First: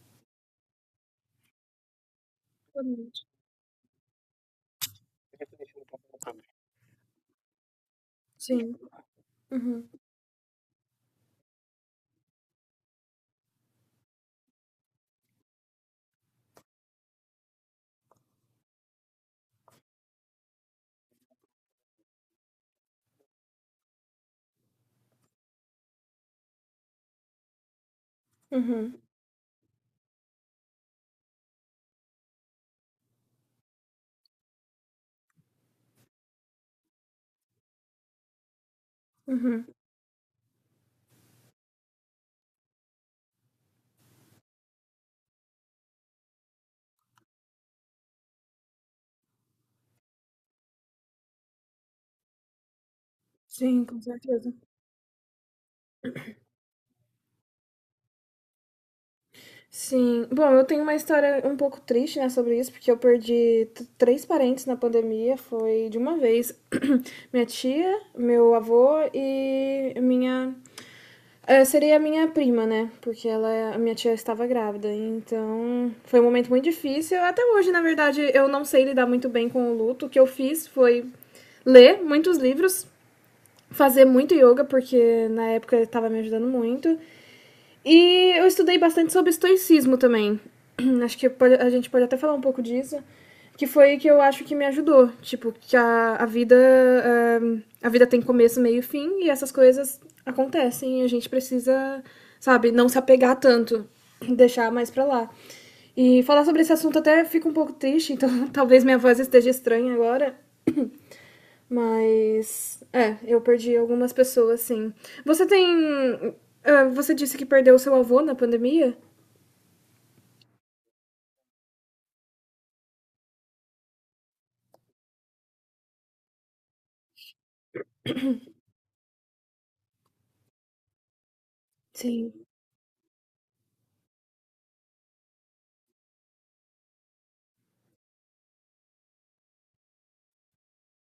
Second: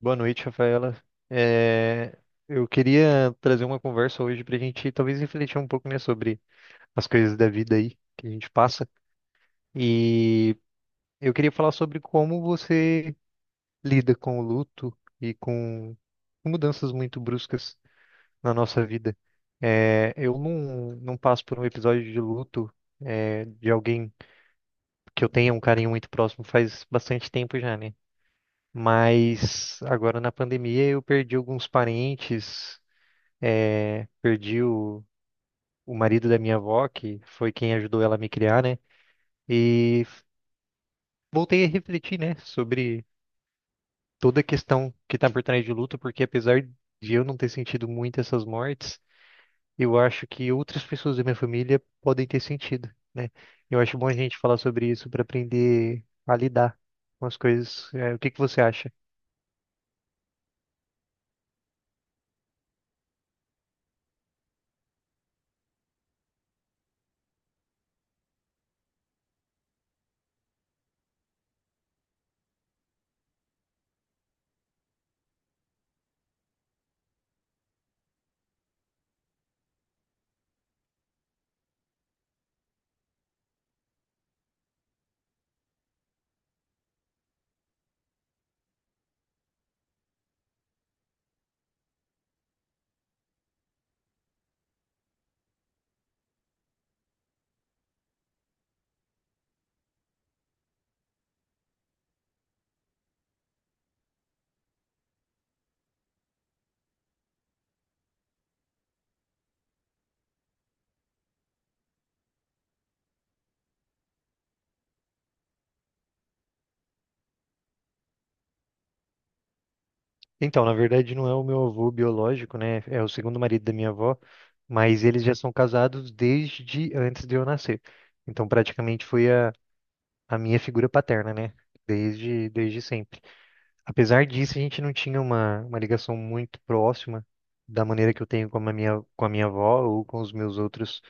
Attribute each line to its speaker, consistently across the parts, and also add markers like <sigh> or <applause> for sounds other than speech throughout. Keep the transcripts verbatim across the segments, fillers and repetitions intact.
Speaker 1: Boa noite, Rafaela. É, eu
Speaker 2: Exatamente.
Speaker 1: queria trazer uma conversa hoje para a gente talvez refletir um pouco, né, sobre as coisas da vida aí que a gente
Speaker 2: Sim.
Speaker 1: passa.
Speaker 2: Uhum,
Speaker 1: E eu queria falar sobre como você lida com o luto e com mudanças muito bruscas na nossa vida. É, eu não, não passo por um episódio de luto, é, de alguém que eu tenha um carinho muito próximo faz bastante tempo já, né?
Speaker 2: uhum,
Speaker 1: Mas agora na pandemia eu perdi alguns parentes, eh, perdi o, o marido da minha avó, que foi quem ajudou ela a me criar, né?
Speaker 2: uhum.
Speaker 1: E voltei a refletir, né, sobre toda a questão que está por trás de luto, porque apesar de eu não ter sentido muito essas mortes, eu acho que outras pessoas da minha família podem ter sentido, né? Eu
Speaker 2: Sim,
Speaker 1: acho
Speaker 2: com
Speaker 1: bom a gente
Speaker 2: certeza.
Speaker 1: falar sobre isso para aprender a lidar com as coisas. Eh, o que que você acha?
Speaker 2: Sim. Bom, eu tenho uma história um pouco triste, né, sobre isso, porque eu perdi t- três parentes na pandemia, foi de uma vez. <clears throat> Minha tia, meu avô e minha. eh, seria a minha prima, né? Porque ela, a minha tia estava grávida. Então, foi um momento muito difícil. Até hoje, na verdade, eu não sei lidar muito bem com o luto. O que eu fiz foi ler muitos livros, fazer muito yoga, porque na época estava me ajudando muito. E eu estudei bastante sobre estoicismo também. <clears throat> Acho que a gente pode até falar um pouco disso. Que foi que eu acho que me ajudou. Tipo, que a, a vida. eh, a vida tem começo, meio e fim, e essas coisas acontecem. E a gente precisa, sabe, não se apegar tanto, <clears throat> deixar mais pra lá. E falar sobre esse assunto até fica um pouco triste, <laughs> então talvez minha voz esteja estranha agora. <clears throat> Mas. É, eu perdi algumas pessoas, sim. Você tem. ah, Você disse que perdeu o seu avô na pandemia?
Speaker 1: Então, na verdade, não é o meu avô biológico, né? É o segundo marido da minha avó, mas eles já são casados desde antes de eu nascer. Então, praticamente foi a, a minha figura paterna, né?
Speaker 2: Sim.
Speaker 1: Desde, desde sempre. Apesar disso, a gente não tinha uma, uma ligação muito próxima da maneira que eu tenho com a minha, com a minha avó ou com os meus outros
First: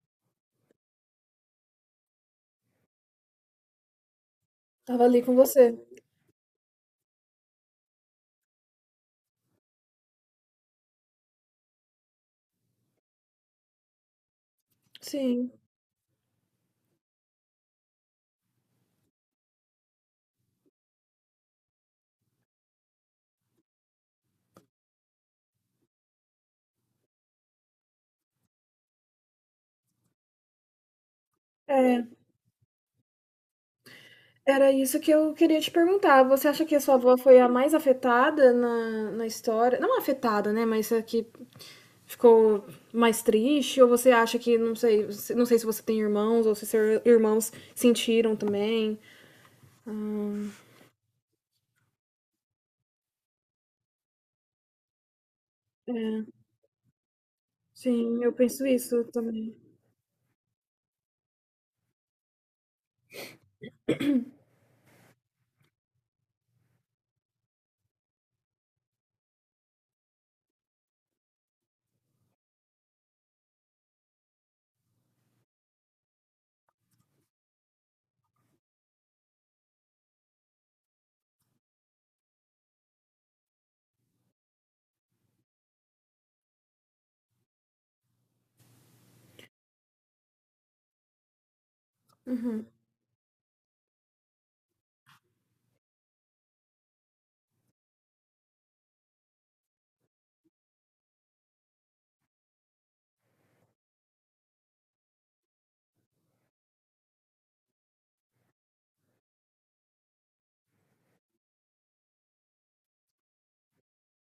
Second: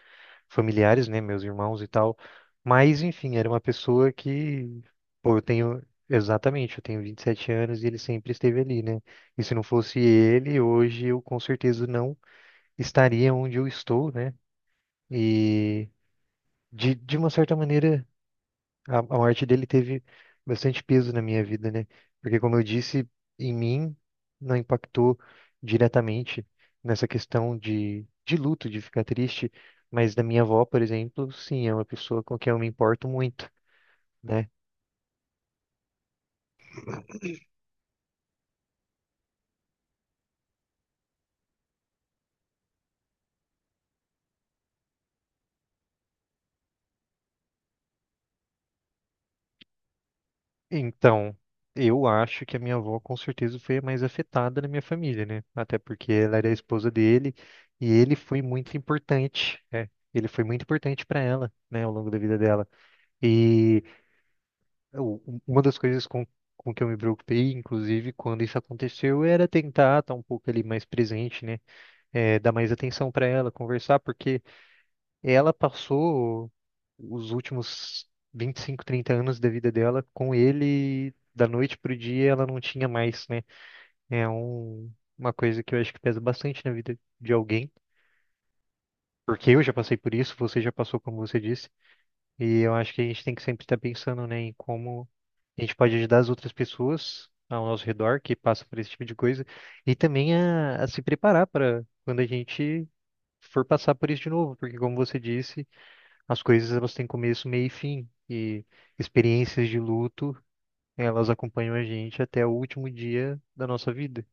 Speaker 1: familiares, né, meus irmãos e tal. Mas, enfim, era uma pessoa que,
Speaker 2: Tava ali com
Speaker 1: pô, eu
Speaker 2: você.
Speaker 1: tenho, exatamente, eu tenho vinte e sete anos e ele sempre esteve ali, né? E se não fosse ele, hoje eu com certeza não estaria onde eu estou, né?
Speaker 2: Sim.
Speaker 1: E, de, de uma certa maneira, a, a morte dele teve bastante peso na minha vida, né? Porque, como eu disse, em mim não impactou diretamente nessa questão de, de luto, de ficar triste, mas da minha avó, por exemplo, sim, é uma
Speaker 2: É,
Speaker 1: pessoa com quem eu me importo muito, né?
Speaker 2: era isso que eu queria te perguntar. Você acha que a sua avó foi a mais afetada na, na história? Não afetada, né? Mas a que ficou mais triste? Ou você acha que, não sei, você- não sei se você tem irmãos ou se seus irmãos sentiram também?
Speaker 1: Então, eu acho que a minha avó com certeza foi a mais afetada na minha família, né? Até
Speaker 2: É,
Speaker 1: porque ela era a esposa dele e ele
Speaker 2: sim, eu
Speaker 1: foi
Speaker 2: penso
Speaker 1: muito
Speaker 2: isso também.
Speaker 1: importante, né? Ele foi muito importante para ela, né, ao longo da vida dela. E eu- uma das coisas com, com que eu me preocupei, inclusive, quando isso aconteceu, era tentar estar um pouco ali mais presente, né? É, dar mais atenção para ela, conversar, porque ela passou os últimos vinte e cinco, trinta anos da vida dela com ele, da noite pro dia, ela não tinha mais, né? É um, uma coisa que eu acho que pesa bastante na vida de alguém. Porque eu já passei por isso, você já passou, como você disse, e
Speaker 2: Uhum.
Speaker 1: eu acho que a gente tem que sempre estar pensando, né, em como a gente pode ajudar as outras pessoas ao nosso redor que passam por esse tipo de coisa e também a, a se preparar para quando a gente for passar por isso de novo, porque como você disse, as coisas elas têm começo, meio e fim, e experiências de luto, elas acompanham a gente até o último dia da nossa vida.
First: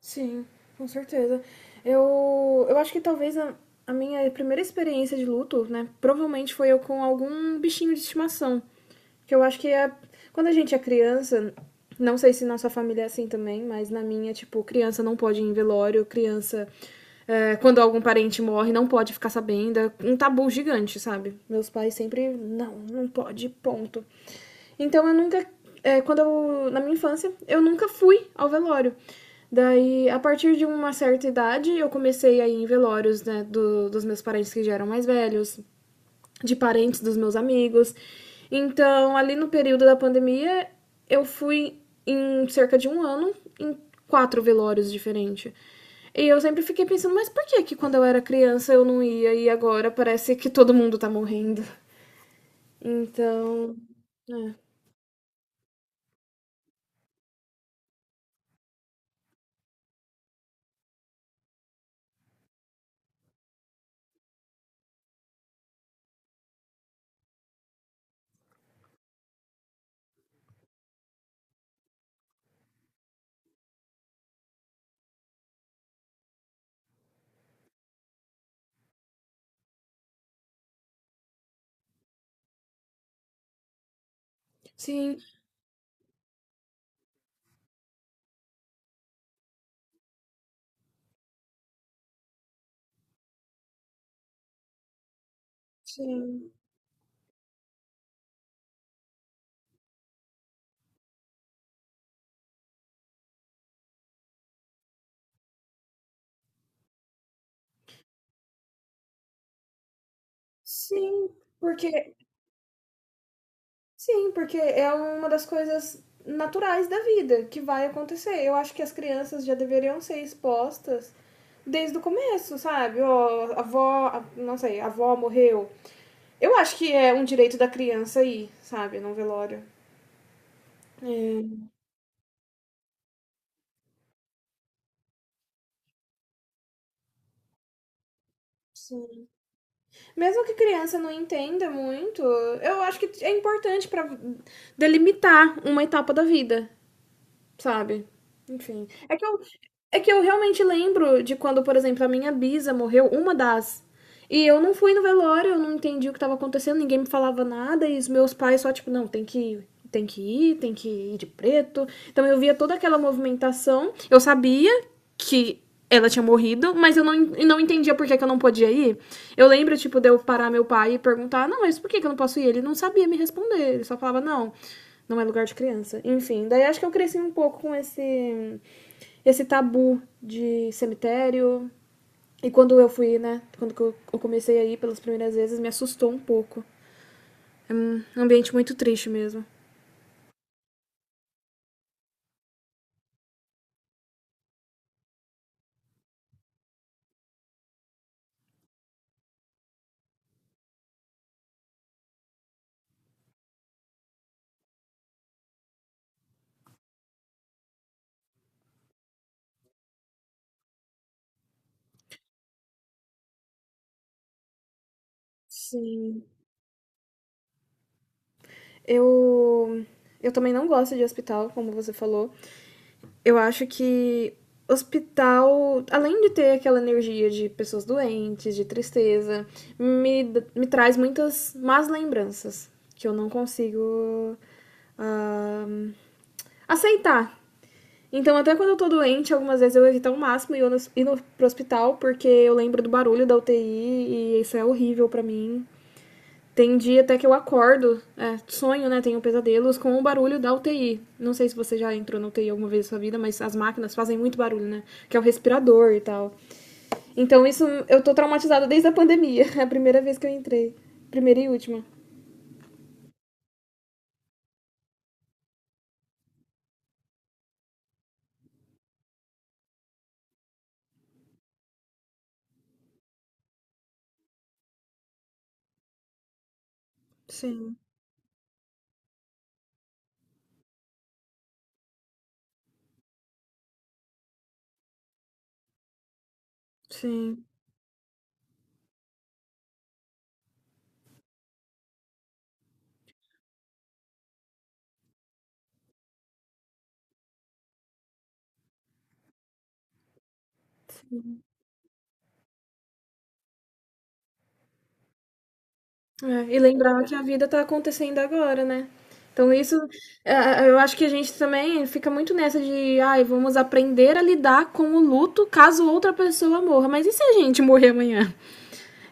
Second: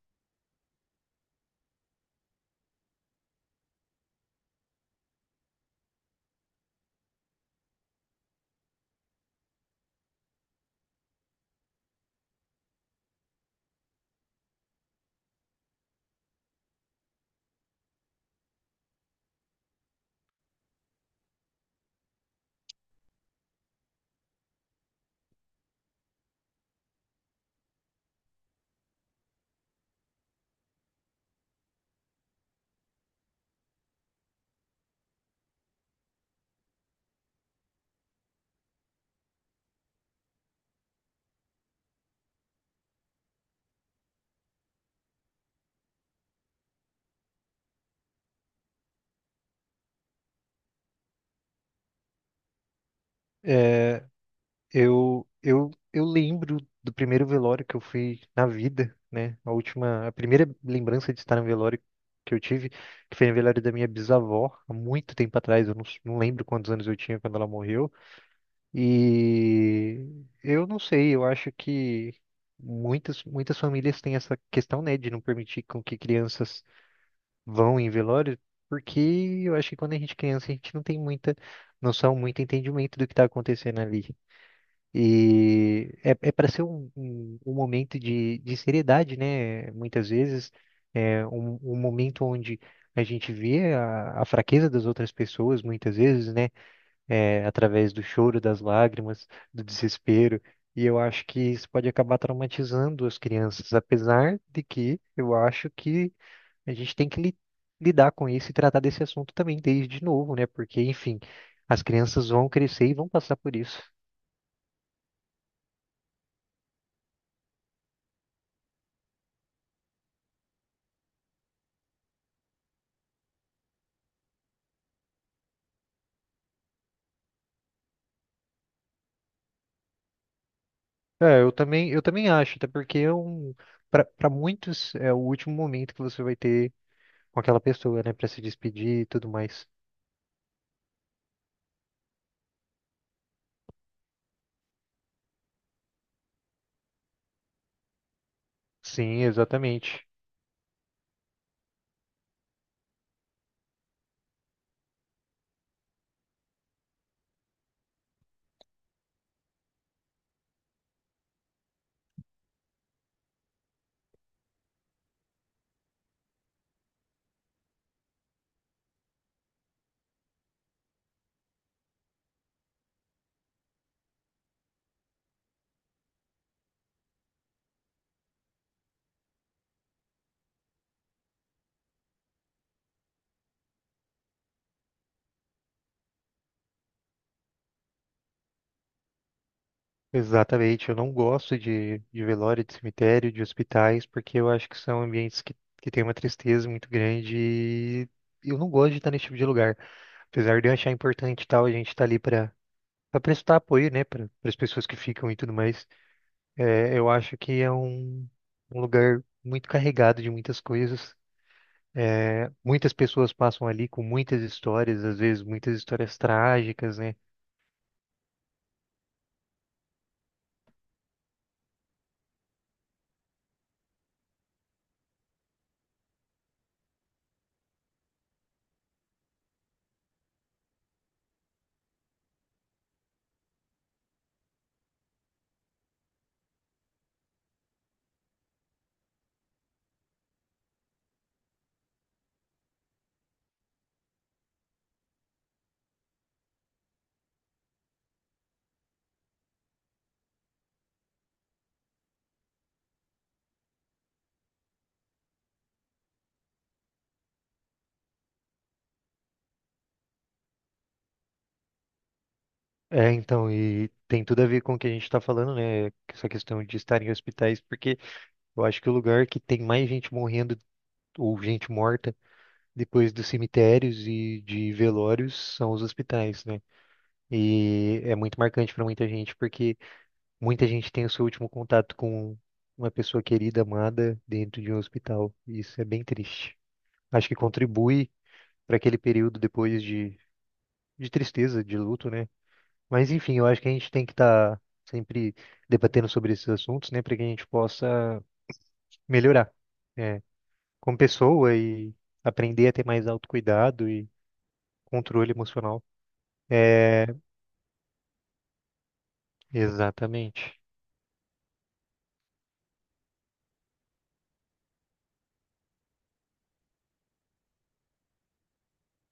Speaker 2: Sim, com certeza. Eu, eu acho que talvez a, a minha primeira experiência de luto, né, provavelmente foi eu com algum bichinho de estimação. Que eu acho que é. Quando a gente é criança, não sei se na sua família é assim também, mas na minha, tipo, criança não pode ir em velório, criança, é, quando algum parente morre, não pode ficar sabendo. É um tabu gigante, sabe? Meus pais sempre, não, não pode, ponto. Então eu nunca. É, quando eu. Na minha infância, eu nunca fui ao velório. Daí, a partir de uma certa idade, eu comecei a ir em velórios, né? do- dos meus parentes que já eram mais velhos, de parentes dos meus amigos. Então, ali no período da pandemia, eu fui em cerca de um ano em quatro velórios diferentes. E eu sempre fiquei pensando, mas por que que quando eu era criança eu não ia e agora parece que todo mundo tá morrendo? Então, é.
Speaker 1: Eu, eu, eu lembro do primeiro velório que eu fui na vida, né? A última, a primeira lembrança de estar no velório que eu tive, que foi no velório da minha bisavó, há muito tempo atrás, eu não, s- não lembro quantos anos eu tinha quando ela morreu. E eu não sei, eu acho que muitas, muitas famílias têm essa questão, né, de não permitir com que crianças vão em velório, porque eu acho que quando a gente é criança, a gente não tem muita noção, muito entendimento do que está acontecendo ali.
Speaker 2: Sim,
Speaker 1: E é, é para ser um, um, um momento de, de seriedade, né? Muitas vezes, é um, um momento onde a gente vê a, a fraqueza das outras pessoas, muitas vezes, né?
Speaker 2: Sim,
Speaker 1: É, através do choro, das lágrimas, do desespero. E eu acho que isso pode acabar traumatizando as crianças, apesar de que eu acho que a gente tem que li- lidar com isso e tratar desse assunto também desde novo, né? Porque, enfim,
Speaker 2: sim,
Speaker 1: as
Speaker 2: porque
Speaker 1: crianças vão crescer e vão passar por isso.
Speaker 2: sim, porque é uma das coisas naturais da vida que vai acontecer. Eu acho que as crianças já deveriam ser expostas desde o começo, sabe? Ó, a avó, a- não sei, a avó morreu. Eu acho que é um direito da criança ir, sabe, num velório.
Speaker 1: É, eu
Speaker 2: É,
Speaker 1: também, eu também acho, até porque é um, para muitos é o último momento que você vai ter com aquela pessoa, né, para se despedir e
Speaker 2: sim.
Speaker 1: tudo mais.
Speaker 2: Mesmo que criança não entenda muito, eu acho que é importante pra delimitar uma etapa da vida. Sabe? Enfim. É
Speaker 1: Sim,
Speaker 2: que eu, é
Speaker 1: exatamente.
Speaker 2: que eu realmente lembro de quando, por exemplo, a minha bisa morreu, uma das. E eu não fui no velório, eu não entendi o que estava acontecendo, ninguém me falava nada, e os meus pais só, tipo, não, tem que ir, tem que ir, tem que ir de preto. Então eu via toda aquela movimentação, eu sabia que ela tinha morrido, mas eu não, en- não entendia por que, que eu não podia ir. Eu lembro, tipo, de eu parar meu pai e perguntar, não, mas por que, que eu não posso ir? Ele não sabia me responder, ele só falava, não, não é lugar de criança. Enfim, daí acho que eu cresci um pouco com esse esse tabu de cemitério. E quando eu fui, né, quando eu- comecei a ir pelas primeiras vezes, me assustou um pouco. É um ambiente muito triste mesmo.
Speaker 1: Exatamente. Eu não gosto de, de velório, de cemitério, de hospitais, porque eu acho que são ambientes que, que têm uma tristeza muito grande e eu não gosto de estar nesse tipo de lugar. Apesar de eu achar importante e tal, a gente tá ali para para prestar apoio, né, para as pessoas que ficam e tudo mais. É, eu acho que é um, um lugar muito carregado de muitas coisas. É, muitas pessoas passam ali com muitas histórias, às vezes muitas histórias
Speaker 2: Sim.
Speaker 1: trágicas, né?
Speaker 2: Eu eu também não gosto de hospital, como você falou. Eu acho que hospital, além de ter aquela energia de pessoas doentes, de tristeza, me, me traz muitas más lembranças que eu não consigo ah, aceitar. Então, até quando eu tô doente, algumas vezes eu evito ao máximo ir, no, ir no, pro hospital, porque eu lembro do barulho da U T I e isso é horrível para mim. Tem dia até que eu acordo, é, sonho, né? Tenho pesadelos com o barulho da U T I. Não sei se você já entrou na U T I alguma vez na sua vida, mas as máquinas fazem muito barulho, né? Que é o respirador e tal. Então, isso eu tô traumatizada desde a pandemia. <laughs> É a primeira vez que eu entrei. Primeira e última.
Speaker 1: É, então, e tem tudo a ver com o que a gente está falando, né? Essa questão de estar em hospitais, porque eu acho que o lugar que tem mais gente morrendo ou gente morta depois dos cemitérios e de velórios são os hospitais, né?
Speaker 2: Sim,
Speaker 1: E é muito marcante para muita gente, porque muita gente tem o seu último contato com uma pessoa querida, amada, dentro de um hospital. E isso é bem triste. Acho que
Speaker 2: sim,
Speaker 1: contribui para aquele período depois de, de tristeza, de luto, né? Mas enfim, eu acho que a gente tem que estar sempre debatendo sobre esses assuntos, né? Para que a gente possa melhorar, né? Como
Speaker 2: sim.
Speaker 1: pessoa e aprender a ter mais autocuidado e controle emocional.
Speaker 2: É, e lembrar
Speaker 1: É,
Speaker 2: que a vida tá acontecendo agora, né? Então isso, é,
Speaker 1: exatamente,
Speaker 2: é, eu acho que a gente também fica muito nessa de, ai, vamos aprender a lidar com o luto caso outra pessoa morra. Mas e se a gente morrer amanhã?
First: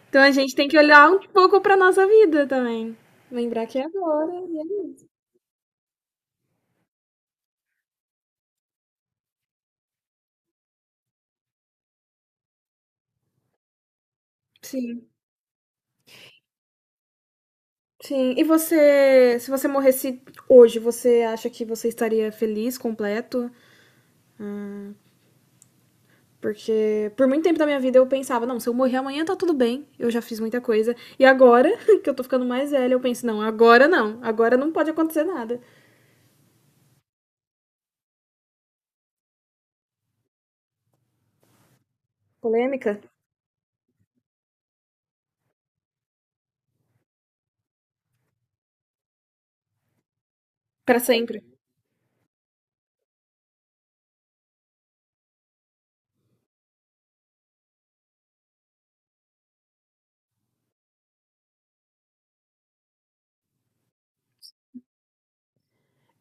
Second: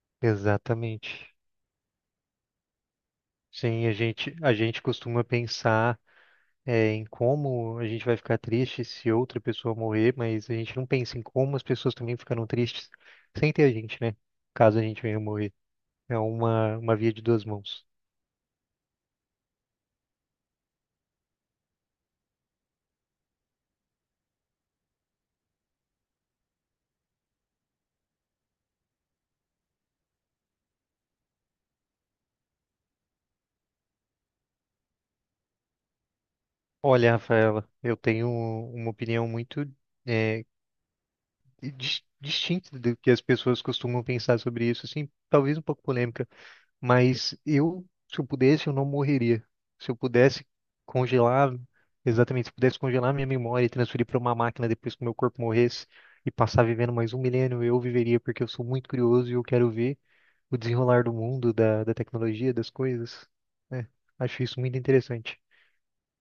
Speaker 2: Então a gente tem que olhar um
Speaker 1: exatamente.
Speaker 2: pouco para nossa vida também. Lembrar que é
Speaker 1: Sim, a
Speaker 2: agora.
Speaker 1: gente, a
Speaker 2: E
Speaker 1: gente
Speaker 2: é isso.
Speaker 1: costuma pensar é, em como a gente vai ficar triste se outra pessoa morrer, mas a gente não pensa em como as pessoas também ficaram tristes sem ter a gente, né? Caso a gente
Speaker 2: Sim,
Speaker 1: venha morrer. É uma, uma via de duas mãos.
Speaker 2: sim. E você, se você morresse hoje, você acha que você estaria feliz, completo? Porque por muito tempo da minha vida eu pensava, não, se eu morrer amanhã tá tudo bem, eu já fiz muita coisa. E agora, <laughs> que eu tô ficando mais velha, eu penso, não, agora não, agora não pode acontecer nada.
Speaker 1: Olha, Rafaela, eu tenho uma opinião muito é, dis- distinta
Speaker 2: Polêmica?
Speaker 1: do que as pessoas costumam pensar sobre isso, assim, talvez um pouco polêmica. Mas eu, se eu pudesse, eu não morreria. Se eu pudesse
Speaker 2: Pra sempre.
Speaker 1: congelar, exatamente, se eu pudesse congelar minha memória e transferir para uma máquina depois que o meu corpo morresse e passar vivendo mais um milênio, eu viveria, porque eu sou muito curioso e eu quero ver o desenrolar do mundo, da, da tecnologia, das coisas. Né? Acho isso muito interessante.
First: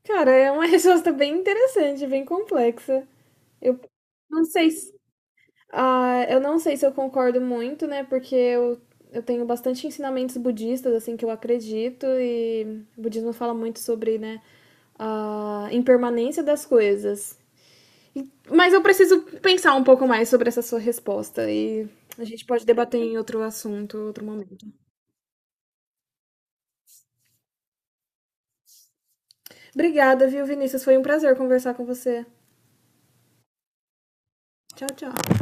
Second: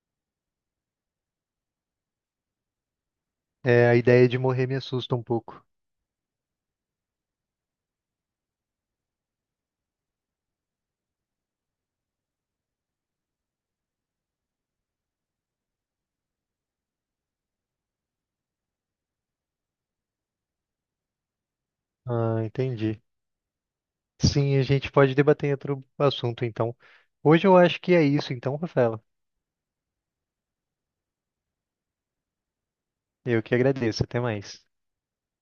Speaker 2: Cara, é uma <laughs> resposta bem interessante, bem complexa. Eu
Speaker 1: É, a ideia de
Speaker 2: não
Speaker 1: morrer
Speaker 2: sei
Speaker 1: me
Speaker 2: se.
Speaker 1: assusta um pouco.
Speaker 2: Ah, eu não sei se eu concordo muito, né? Porque eu, eu tenho bastante ensinamentos budistas, assim, que eu acredito, e o budismo fala muito sobre, né, a impermanência das coisas. Mas eu preciso pensar um pouco mais sobre essa sua resposta e a
Speaker 1: Ah,
Speaker 2: gente pode debater
Speaker 1: entendi.
Speaker 2: em outro assunto, outro momento.
Speaker 1: Sim, a gente pode debater outro assunto, então. Hoje eu acho que é isso, então, Rafaela.
Speaker 2: Obrigada, viu, Vinícius? Foi um prazer conversar com você.
Speaker 1: Eu que agradeço. Até mais.
Speaker 2: Tchau, tchau.